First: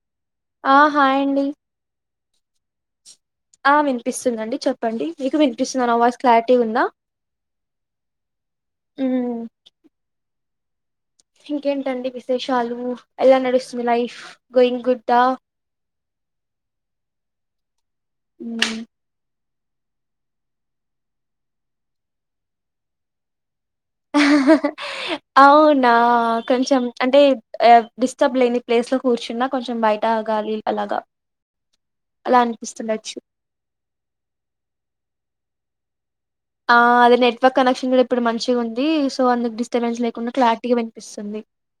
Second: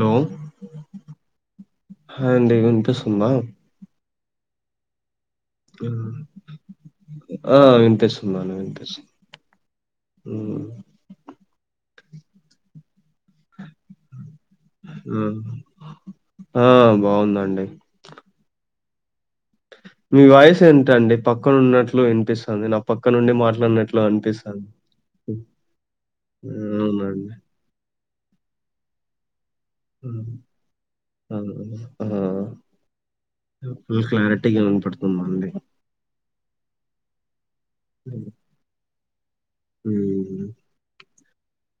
Hello ఆ హాయండి hi అండి వినిపిస్ తుంద పిస్తుందండి చెప్పండి మీకు వినిపిస్తుందా నా విన్ వాయిస్ క్లారిటీ ఉందా ఆ వినిపిస్తుందండీ వినిపిస్త్ మ్మ్ మ్మ్ ఇంకేంటండి విశేషాలు ఎలా నడుస్తుంది లైఫ్ గోయింగ్ గుడ్డా ఆ ఆ బాగుందండి డి హ్మ్ మీ వాయిస్ ఏంటండి పక్కనున్నట్లు వినిపిస్తాంది నా పక్క నుండి మాట అవునా కొంచెం అంటే అవునండి ఏ డిస్టర్బ్ లేని ప్లేస్ లో కూర్చున్న మ్మ్ అవును ఆ అలా అనిపిస్తుండొచ్చు ఫుల్ క్లారిటీ క్లారిటీగా వినపడుతుందండి ఆ అదె నెట్ వర్క్ కనెక్షన్ కూడా ఇప్పుడు మంచిగా ఉంది సో అందుకు డిస్టబెన్స్ లేకుండా క్లారిటీ గా వినిపిస్ [unintelligible]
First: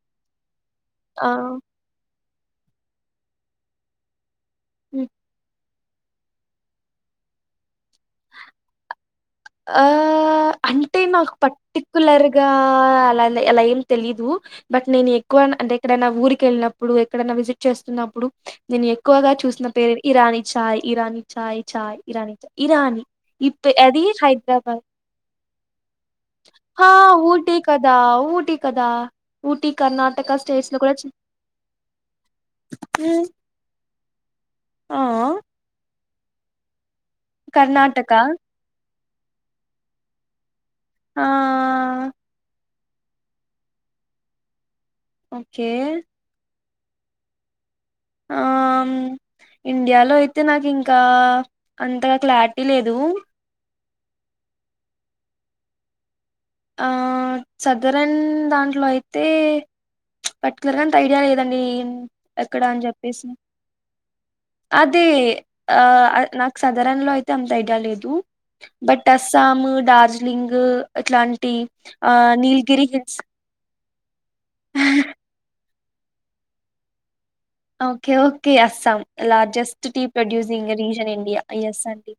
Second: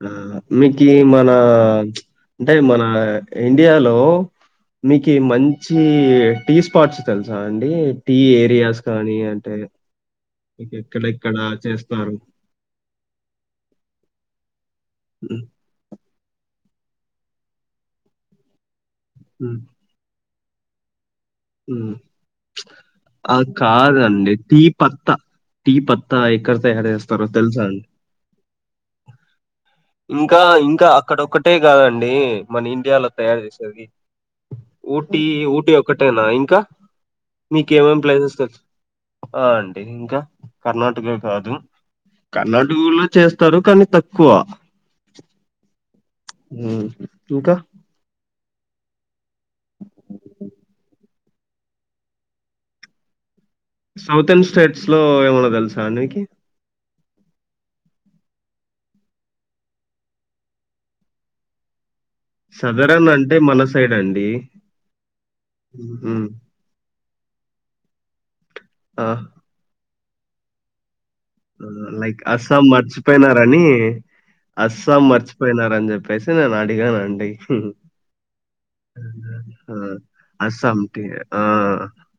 మ్మ్ మీకు మన అంటే మన ఇండియాలో మీకు మంచి చి టీ స్పాట్స్ తెలుసా అండి టీ ఏరియాస్ కానీ అంటే ఆ మీకు అంటే నాకు ఎక్కడెక్కడ చేస్తారు? పర్టికులర్గా అలా అలా ఏం తెలీదు బట్ నేను ఎక్కువ హ్మ్. అంటే ఎక్కడైనా ఊరికి వెళ్ళినప్పు డు ఎక్కడైనా విజిట్ చేస్తున్నప్పుడు నేను ఎక్ క్కువగా హ్మ్. చూసిన పేరు ఇరానీ చాయ్ ఇరానీ చాయ్ హ్మ్. చాయ్ ఇరానీ చా ఇరానీ ఇప్పు అది డి హైదరాబాద్. పత్తా టీ పత్తా ఎక్కడ తయారు ఆ! చేస్తారో ఊటీ తెలుసా అండి కదా! ఊటీ కదా! ఊటీ కర్ణాటక ఇంకా స్టేట్స్‌లో ఇంకా కూడా చి అక్కడ ఒక్కటే కాదండి మన ఇండియాలో హ్మ్. తయారు చేసేది ఆ! ఊటీ ఊటీ ఒక అంతేనా ఇంకా మీ కర్ణాటక. కేఎంఎంప్లైసెస్త కా ఆ అండి ఇంకా కర్ణటక కాదు ఆహ్, కర్ పడుగుల్లో చేస్తారు కానీ తక్కువ ఓకే. ఉమ్ ఇంకా ఆ ఇండియాలో అయితే నాకు ఇంకా అంతగా క్లారిటీ లేదు సౌతర్న్ స్టేట్స్ లో ఏమన్నా తెలుసా నికి చదురన్ దాంట్లో అయితే పర్టికులర్గా అంత ఐడియా లేదండి ఎక్కడ అని సదరన్ చెప్పేసి అంటే మన సైడ్ అండి. అది ఆ హ్మ్. నాకు సదరంలో అయితే అంతైడా లేదు బట్ ఆ! అస్సాం దార్జి లింగ్ అట్లాంటి లైక్ అస్సాం మర్చిపోయినారని అస్సాం మర్చిపోయిన అని చెప్పి జస్ట్ నేను అడిగా అండి ఓకే ఓ అస్సాం ఆ! Largest tea producing Assam tea. Reason India ఆ! ఎస్ అండి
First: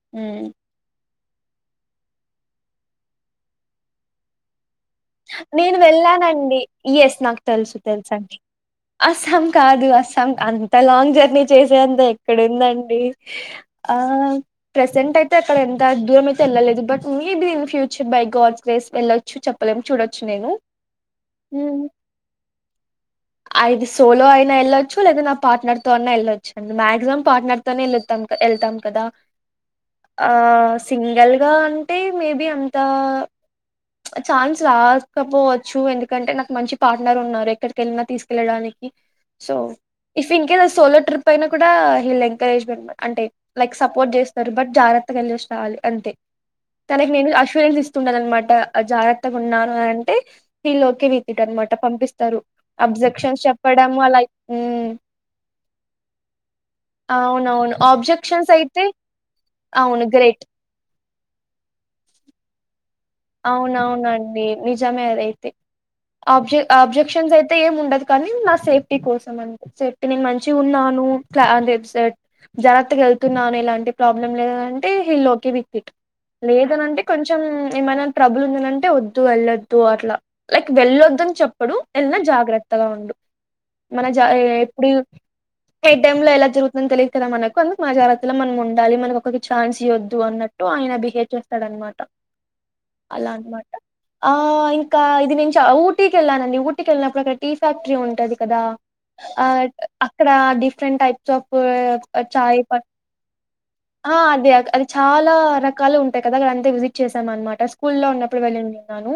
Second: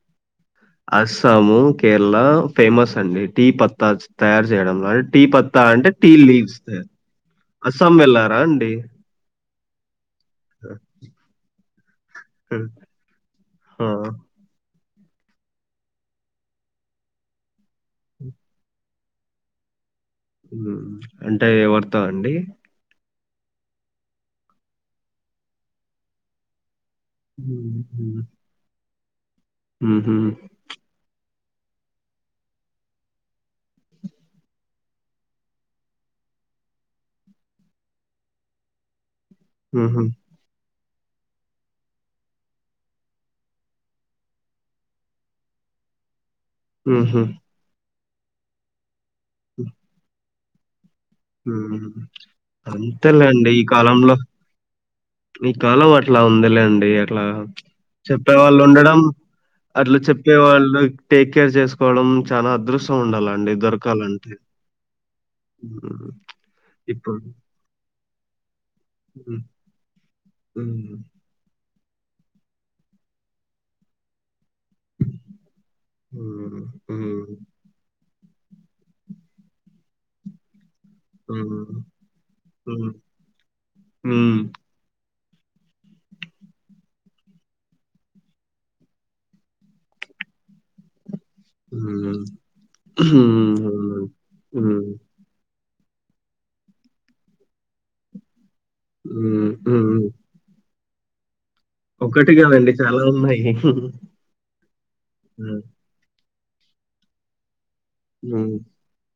సాము కేరళ ఫేమస్ అండి టీ పత్తా తయారు చేయడం టీ పత్తా నేను అంటే టీ లీఫ్ వెళ్ళానండి ఎస్ నాకు తెలుసు అస్సాం తెలుసండి వెళ్ళారా అండి అస్సాం కాదు అ అంత లాంగ్ జర్నీ చేసి వె అంద ఇక్కడ ఉందండి ఆ ప్రెజెంట్ అయితే అక్కడ ఎంత దూరమయితేళ్ళలేదు but maybe in the future by God's grace వెళ్ళొచ్చు చెప్ప చెప్పలేం నేను అంటే ఎవడతా అండి అఐది సోలో అయినా వెళ్ళచ్చు లేదా నా పార్ట్నర్ తో అనా వెళ్ళొచ్చు అండి మాక్సిమం పార్ట్నర్ హ్మ్. తోనే హ్మ్. వెళ్తాం వెళ్తాం కదా హుహు. ఆ సింగల్ అంటే మేబి అంత ఛాన్స్ రాకపోవచ్చు ఎందుకంటే నాకు మంచి పార్ట్నర్ ఉన్నారు ఎక్కడిక వెళ్ళిన తీసుకెళ్ళడానికి సో హుహు. If in case solo trip అయినా కూడా హీల్ ఎంకరేజ్మె అంటే లైక్ సపోర్ట్ చేస్తారు బట్ జాగ్రత్తగా వెళ్సి రావాలి అంతే తలక్ హుహు. నేను ఆశ్వర్యాలుస్ రునారమాట అ జ ఉన్నారు అ అంటే తిలో మ్ అబ్జెక్షన్స్ అంతేలేండి ఈ చెప్పడము కాలంలో, అలా ఉమ్, ఈ కాలం అట్లా ఉందిలేండి అట్లా అవునవును చెప్పే ఆబ్జెక్షన్స్ వాళ్ళు అయితే ఉండడం, అట్లా అవును చెప్పే గ్రేట్ వాళ్ళు టేక్ కేర్ చేసుకోవడం. చాలా అదృష్ అవునవునండి నిజమే అదైతే హ్మ్. ఆబ్జె ఇప్పుడు ఆబ్జెక్షన్స్ అయితే ఏం ఉండదు కానీ నా సేఫ్టీ కోసం హ్మ్. అండి సేఫ్టీ నేను హ్మ్. మంచిగున్నాను క్లా దెబ్ సట్జాగ్రత్తగా వెళ్తున్నాను ఎలాంటి ప్రాబ్లం లేద [inaudible] అంటే హిల్ ఓకే రిపీటై హ్మ్. లేదనంటే హ్మ్. కొంచెం ఏమనా ట్రబుల్ ఉందనంటే వద్దు వెళ్ళొద్దు అట్లా లై వెళ్ళొద్దని చెప్పడు హ్మ్. వెళ్ళినా జాగ్రత్తగా హ్మ్. హ్మ్. హ్మ్. ఉండు మన జ ఎప్పుడూ ఏ టైం లో ఎలా జరుగుతుందని తెలియదు కదా మనకు అందుకు మా జాగ్రత్తలో మనం ఉండాలి మనకు ఒకరికి ఛాన్స్ ఇవొద్దు అన్నట్టు ఆయన బిహేవ్ చేస్తాడు అనమాట అవునండి. అలా అనమాట ఆ హ్మ్. ఇంకా ఇది నే చా ఊటీ కి వెళానండి ఊటీ కెళ్ళిప్పుడు అక్కడ టీ ఫ్యాక్టరీ ఉంటది కదా ఆ హ్మ్. హ్మ్. అక్కడ డిఫ్ ఫ్రెంట్ టైప్స్ ఆఫ్ ఓం ఏం ఒకటి చాయ్ కాదండి ప చాలా ఉన్నాయి. అది అది చాలా హ్మ్. రకాలు ఉంటాయి కదా గా అంతే విసిట్ చేశాం అనమాట కూల్ లో ఉన్నప్పుడు హ్మ్. వెళ్ళిండినాను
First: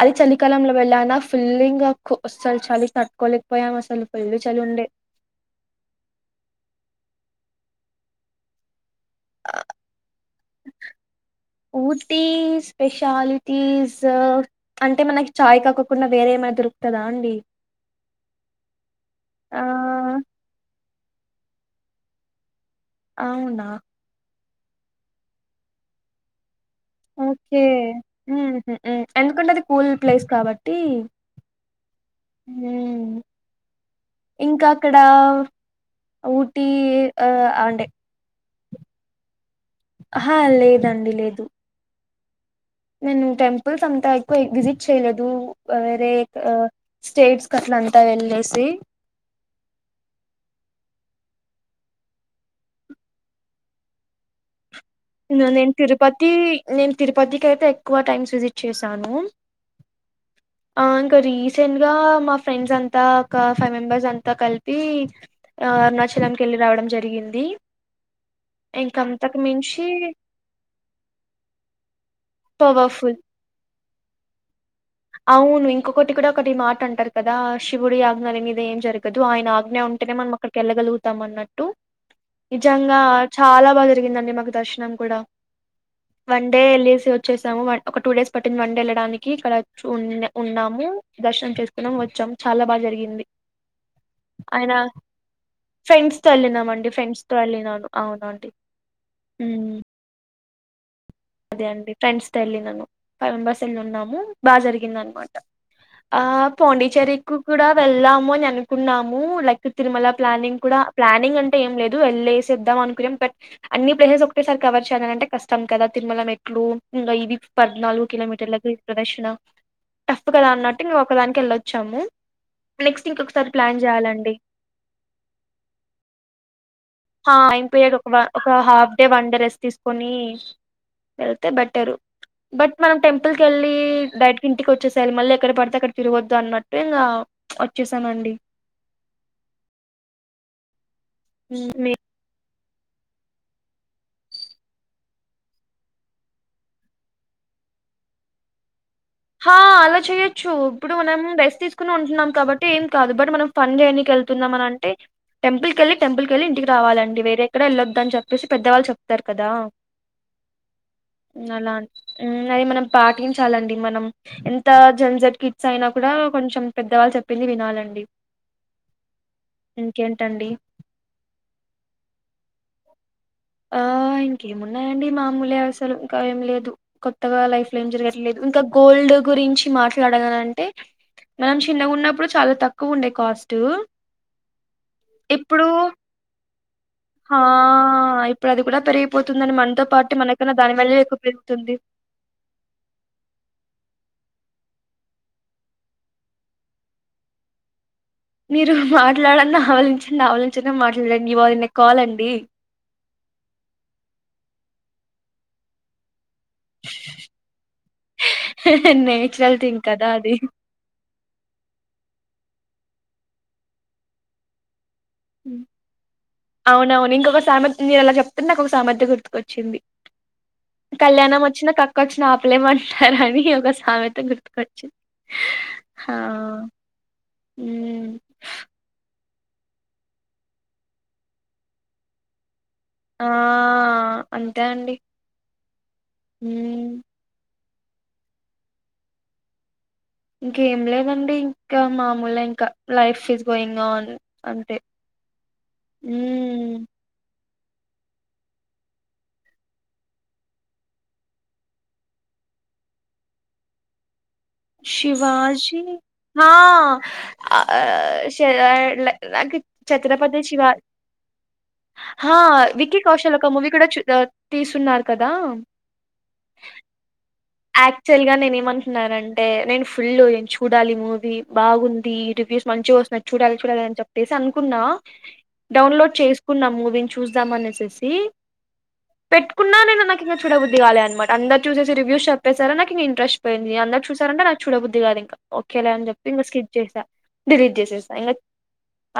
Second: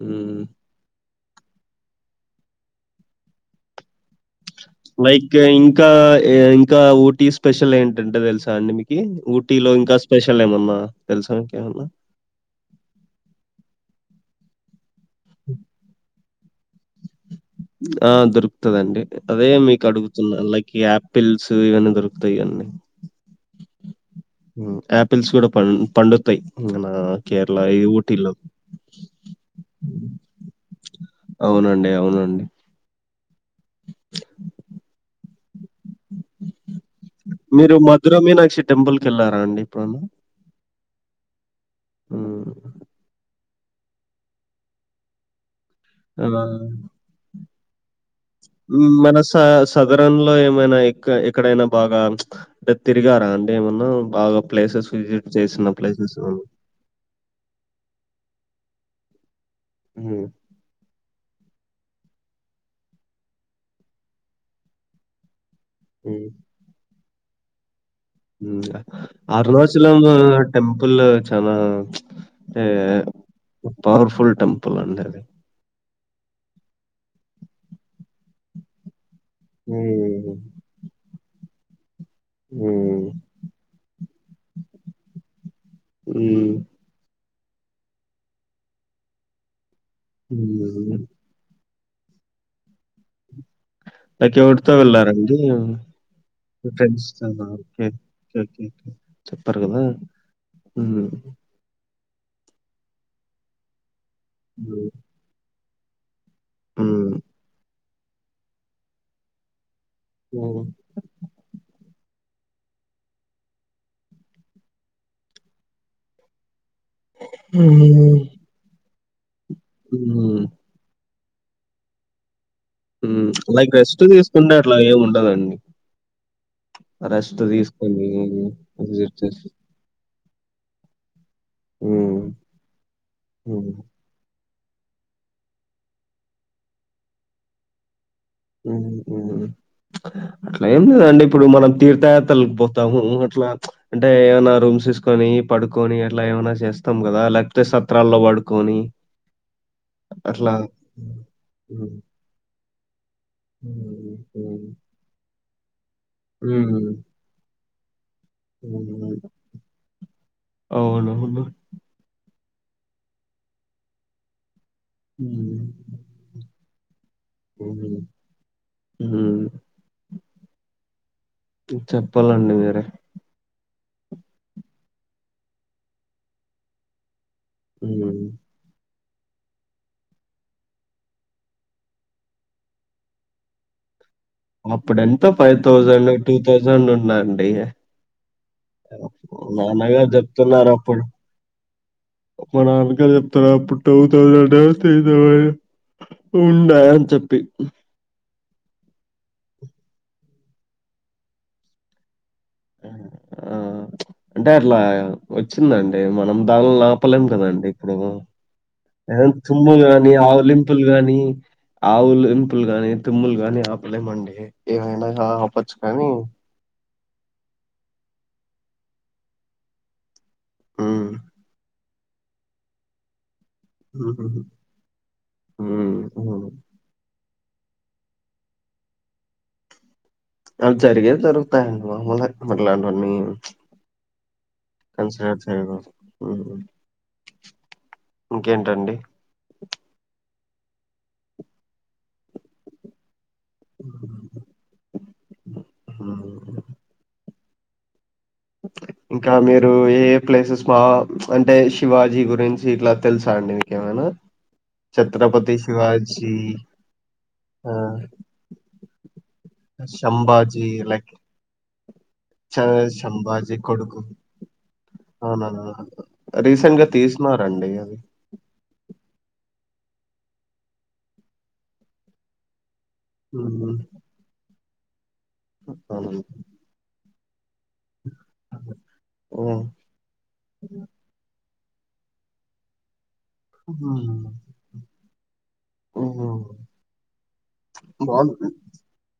అది హ్మ్. చలికాలంలో వెళ్ళానా ఫుల్ ఇంగా కో అస్సలు చలి తట్కోలేకపోయాం అసలు ఫుల్లు చలుండే. లైక్ ఇంకా ఇంకా ఓటీస్ స్పెషల్ ఏంటే తెలుసా అండి మీకు ఆహ్, ఊటీలో ఇంకా స్పెషల్ ఏమన్నా తెలుసాకేమన్నా ఊటీ స్పెషాలిటీస్ అంటే మనకి చాయ్ కాకుండా బేరే మాదిరుక్తదా అండి ఆ దొరుకుతుదండి అదే మీకు ఆహ్, అడుగుతున్నా లక్ యాప్ పిల్స్ ఇవన్నీ దొరుకుతాయివన్నీ అవునా ఆపిల్స్ కూడ పం పండుతాయి్ ఓకే ఎందుకంటే అది కూల్ ప్లేస్ కాబట్టి అవునండి అవునండి ఇంక అక్కడ ఊటీ ఆహ్, మీరు మధురమీనాక్షి టెంపుల్ కెళ్లారాండి హ లేదు లేదండి లేదు ఉమ్ నేను టెంపుల్స్ అంత ఎక్కువ విజిట్ చేయలేదు వేరే ఆ స్టేట్స్ కట్ల అంత వెల్లా మన స సదరంలో ఏమైన ఎక్కడైన బాగా తిరిగారా అంటే ఏమన్నా బాగా ప్లేసెస్ విజిట్ చేసిన నేను ప్లేసెస్ తిరుపతి ఏమన్నా? నేను తిరుపతికి అయితే ఎక్కువ టైమ్స్ విజిట్ చేస్తాను స్తాను హ్మ్. ఆంగరీ రీసెంట్ గా మా ఫ్రెండ్స్ అంతా ఒక ఫైవ్ మెంబర్స్ అంత కలిపి అరుణాచలంకి వెళ్ళి రావడం జరిగి జరిగింది ఇంక అంతకు మించి అరుణాచల్ [unintelligible] టెంపుల్ చాలా పవర్ఫుల్ పవర్ఫుల్ టమ్ అవును ఒక్కటి ఇక్కడ్ ఒకటి మాట అంటారు కదా శివుడి ఆజ్ఞ లేనిదె ఏం జరగ్ గదు ఆయన ఆజ్ఞ ఉంటేనే మనం హ్మ్. అక్కడికి వెళ్గ గల్గుతాం అన్నట్ టు నిజంగా హ్మ్. చాల బాగ జరిగిందండి మాక్ దర్శనం కూడ వన్ హ్మ్. డే లీవ్స్ చేసాము వన్ ఒక టూ డేస్ పట్టింది వన్ డే వెళ్ళడానికి ఇక్కడ ఉ ఉన్నాము హ్మ్. దర్శనం చేస్ వచ్చాం చాలా బాగా జరిగింది లైక్ ఎవటితో ఆయన వెళ్ళారండి ఫ్రెండ్స్‌తో ఎళ్ళినామండి. ఫ్రెండ్స్ తో ఫ్రెండ్స్‌తో ఎళ్ళినాను. అవునండి. చెప్పారు హ్మ్. కదా హుమ్ అదే అండి ఫ్రెండ్స్ తో ఎళ్ళినను ఫైవ్ మెంబెర్స్ ఎళ్ళిన్నాము బాగ హ్మ్. జరిగిందనమాట ఆ పాండిచ్చేరి హ్మ్. కు కూడా వెల్దాము అని అనుకున్నాము లైక్ తిరుమల ప్లానింగ్ హ్మ్. కూడా ప్లానింగ్ అంటే ఏం లేదు వెళ్ళే సొద్దాం అనుకున్నాం కానీ బట్ అన్ని ప్లేసెస్ ఒకేసారి కవర్ చేయాలంటే కష్టం కదా తిరుమల మెట్లు ఇంగ ఇది పద్నాలుగు హ్మ్. కిలోమీటర్ లకు ప్రదక్షిణ టఫ్ హ్మ్. కదా అన్నట్టు ఇంగ ఒకదానికి ఎళ్ళొచ్చాము లైక్ రెస్ట్ తీసుకుంటే అట్లా ఏమి ఉండదండి ఆ అయిపోయక ఒక ఒక half day visit one day చేసి రెస్ట్ తీసుకొని ఎళ్తే బెట్టరు హ్మ్. బట్ మనం టెంపుల్ కెళ్ళి హ్మ్. డై ఇంటికి వచ్చేసేయలి మళ్ళీ ఎక్కడ పడితే అక్కడ తిరగద్దు అన్నట్టు ఇంగా వచ్చేసమండి అట్లా ఏం లేదు లేదండీ ఇప్పుడు మనం తీర్థయాత్రలకు పో పోతము అట్లా అంటే ఏమనా రూమ్స్ తీసుకొని పడుకొని అట్లా ఏమైనా చేస్తాం కదా లేకపోతే సత్రాల్లో పడుకొని ఆ అలా చెయొచ్చు అట్లా ఇప్పుడు మనం రెస్ట్ హ్మ్. తీసుకుని ఉంటున్నాం కాబట్టి ఏం కాదు బట్ మనం ఫన్ చేయనికి హ్మ్. ఎళ్తున్నాం హ్మ్. అంటే టెంపుల్ కెళ్ళి టెంపుల్ కెళ్ళి ఇంటికి హ్మ్. రావాలండి వేరేక్కడ ఎల్లదు అన్ చెప్పేసి పెద్దవాళ్ళు చెప్తారు హ్మ్. కదా అవునవును. అలానే హుమ్ అయి మనం పాటించాలండి మనం ఎన్ ఎంత జెం జెట్ హ్మ్. కిడ్స్ అయినా కూడా కొంచెం పెద్దవాళ్ళు చెప్పింది హ్మ్. వినాలండి హ్మ్. ఇంకేంటండి చెప్పాలండి మీరే. ఆ ఇంకేమున్నాయండి మామూలు అసలు ఇంక ఏం లేదు కొత్తగా లైఫ్ లో ఏం హ్మ్. జరగట్లేదు ఇంకా గోల్డ్ గురించి మాట్లాడలా అంటే మనం చిన్నగా ఉన్నప్పుడు చాలా తక్కువ ఉండే కాస్ట్ అప్పుడ్ ఎంత ఫైవ్ థౌసండ్ టూ తౌసండ్ హా ఉన్నాండి ఇప్పుడు అది కూడా పెరిగిపోతుందని మనతో నాన్నగారు పాటు మనకన్నా చెప్తున్నారు దాని వాల్యూ అప్పుడు ఎక్కువ పెరుగుతుంది మా నాన్నగారు చెప్తున్నారు అప్పుడు [unintelligible] ఉండ అని చెప్పి మీరు మాట్లాడండి ఆవలించండి ఆవలించిన మాట్లాడండి ఈవాళ నాకు కాలండి ఆ అంటే అట్లా వచ్చిందండి మనం దాన్ని నాపలేం కదండి ఇప్పుడు నేచురల్ తుమ్ము థింగ్ కదా కాని అది ఆవులింపులు కానీ ఆవులు లింతలుగాని తుమ్ములు గాని ఆపలేమండి ఏమైనా ఆ ఆపచ్చు కానీ అవునవును ఇంకొక సామెత నేను అలా చెప్తుంటే నాకు ఒక సామెత గుర్తుకొచ్చింది హ్మ్. కళ్యాణం వచ్చిన కక్కు కచ్చి నా ఆపలేమంటారని ఒక సామెత హుహుహు. గుర్తుకొచ్చి హ్మ్. హా హ్మ్. హ్మ్ ప్చ్ అది జరిగే జరుగుతాయి ఇంక మాములే మళ్ళీ రాను రాన్ను ఆ ప్చ్, అంతే అండి కన్సిడర్ చేయన హ్మ్ ప్చ్ మ్మ్ ఇంకేంటండి ఇంకేం లేదండి ఇంకా మామూలే ఇంకా లైఫ్ ఫీజ్ గోయింగ్న్ ఆన్ అంటే హ్మ్. హ్మ్మ్ ప్చ్ ఇంకా మీరు ఏ ప్లేసెస్ మా ప్చ్ అంటే, శివాజీ గురించి ఇట్లా తెలుసా అండి మీకేమైనా ఛత్రపతి శివాజీ శివాజీ మా ఆ చేయడలే నాకి ఛత్రపతి శంభాజీ శివా లైక్ హా చ విక్కీ కౌశల్ ఒక శంభాజీ మూవీ కూడా కొడుకు చూ దాత్ తీసున్నారు కదా అవునవును రీసెంట్ గా తీసినారండి అది ఆక్చువల్ గా నేను ఏమంటున్నానంటే నేను ఫుల్ వి నేను చూడాలి మూవీ బాగుంది ఈ రివ్యూస్ మంచిగా వస్తున్నాయ్ చూడాలి మ్మ్. చూడాలి చెప్పేసి అనుక్ కున్నా డౌన్లోడ్ అవునండి. చేసుకున్నాము మూవిన్ చూస్దామనే సేసి మ్మ్. పెట్కున్న నేను నాకు ఇంకా చూడబుద్ధి కాలే అనమాట అందరి చూసేసి రివ్యూస్ చ పేసారా నాకింగ ఇంట్రెస్ట్ పోయింది అందరూ చూసారంటే నాకు చూడబుద్ది కాదు ఇంక ఓకేలే అని చెప్పి మ్మ్. ఇంక స్కిప్ చేసా డిలీట్ చేసేస్తాను ఇంకా బాగుంది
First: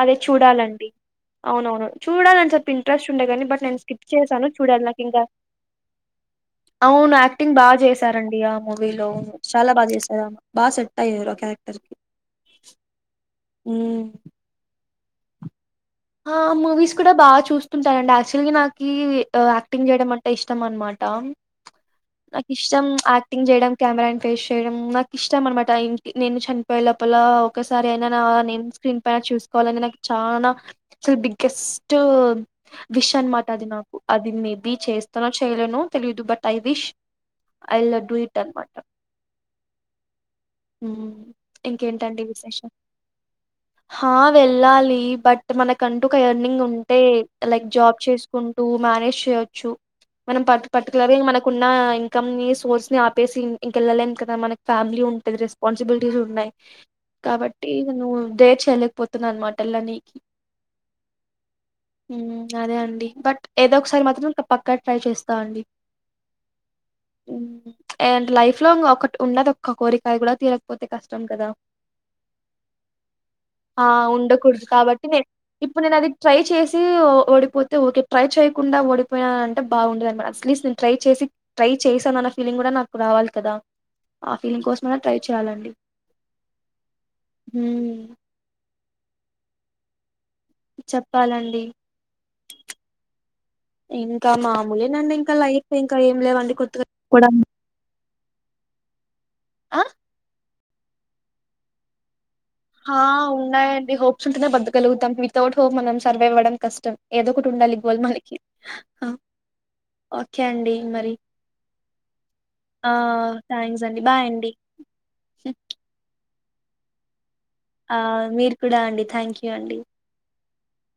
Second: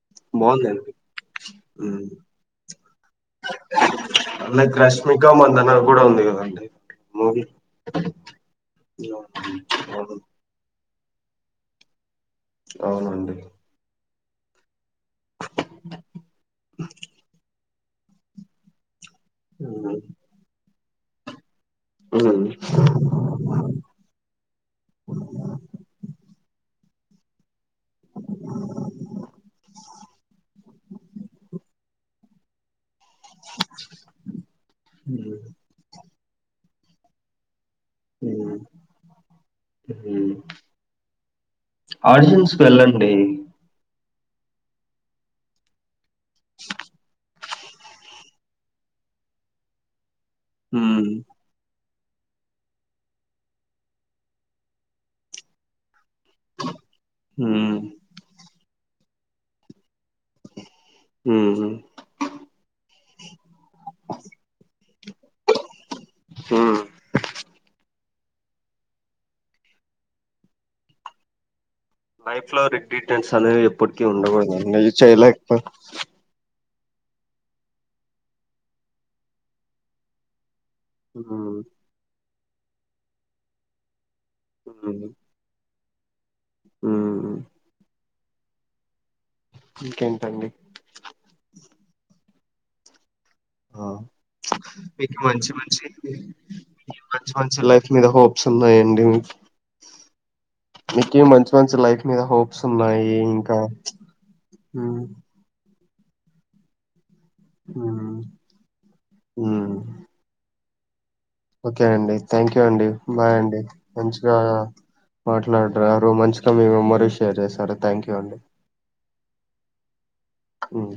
అదే చూడాలండి బాగుందండి అవునవును మ్మ్. చూడాలని సప్ ఇంట్రెస్ట్ ఉండే కాని బట్ నేను స్కిప్ చేశాను లైక్ చూడాలి నాకు ఇంకా రష్మిక మందన కూడా ఉంది కదండి అవును మూవీ యాక్టింగ్ బా చేస్ స్తారండి ఆ మూవీలో చాలా బా చేశాదామె బా సె టయ్యారు ఆ క్యారెక్టర్ కి అవునం ఉ ఆ మూవీస్ కూడా బాగా చూస్త ఉంటారండి యాక్టువల్ గ నాకీ ఆక్టింగ్ మ్మ్. చేయడం అంటే ఇష్టం అన్మాట తమ్ మ్మ్. నాకు ఇష్టం యాక్టింగ్ చేయడం కెమెరా అండ్ ఫేస్ చేయడం నాకు ఇష్టం అనమాట నేను చని పోయెలోపల ఒక్కసారి అయినా నా నేమ్ స్క్రీన్ పైన చూసుకోవాలని నాకు చాలా కెస్ట్ విష్ అనమాట అది నాకు అది మేబి చేస్తానో చేయలేనో తెలియదు but I wish I will do it అనమాట ఇంకేంటండి ఆడిషన్స్కి విశేషాలు వెళ్ళండి హా వెళ్ళాలి బట్ మన కం ఒక ఎర్నింగ్ ఉంటే లైక్ జాబ్ చేసుకుంటూ మేనేజ్ చేయొచ్చు మనం ప మ్మ్. పర్టికులర్ గా మనకున్న ఇంకమ్ సోర్స్ ని ఆపేసి ఇంకెళ్ళలేం కదా మన ఫమిలీ ఉంటంది రెపాన్సిబిల్ ఉన్నాయి కాబట్టి మ్మ్. నువ్వు దే చె పోతున్నా అన్నమాట ఎలా నీ మ్మ్. అదే అండి బట్ ఏదో ఒకసారి మాత్రం ఇ పక్కా ట్రై చేస్తా అండి మ్మ్. ఏంట్ లైఫ్ లో ఉంగ ఒకటి ఉన్నది ఒక్క కోరిక అయ్ కూడా తీరకపోతే కష్టం కదా లైఫ్ లో రిగ్రెటెన్స్ అనేవి ఆ ఎప్పుటికీ ఉండకూడదు ఉండకూడదండి ఇది కాబట్టి నే చేయలే ఇప్పుడు నే అది ట్రై చేసి ఓడిపోతే ఓకే ట్రై చేయకుండా డిపోయియా అంటే బాగుండది అనమా అసలీ ట్రై చేసి ఉమ్, ట్రై చేసిని ఫీలింగ్ కూడా నాకు రావాలి కదా ఆ ఫీలింగ్ కోసమ ఉమ్, ట్రై చేయాలండి ఉమ్. హ ఇంకేంటండి చప్పాలండి ఆ మీకు ఇంకా మంచి లైఫ్ మంచి ఇంకా ఏం లేవండి కొత్తగా [inaudible] కూడా మంచి మంచి లైఫ్ మీద హోప్స్ ఉన్నాయండి మీ ఆ మీకి మంచి మంచి లైఫ్ మీద హో హా ఉన్నాయండి హోప్స్ ఉంటేనే ఉమ్, బతకగలుగుతాం వితౌట్ హోప్ మనం సర్వేవ్వడం కష్టం ఏదో ఒకటి ఉండాలి ఇవాల్ ఉమ్, మనకి ఉమ్. ఓకే అండి మరి ఓకే అండి థ్యాంక్ యూ అండి ఆ బాయ్ అండి థ్యాంక్స్ బాయ్ మంచిగా అండి మాట్లాడరు మంచి మీ మెమోరీస్ ఆ మీరు కూడా అండి థ్యాంక్ యూ అండి ఉమ్.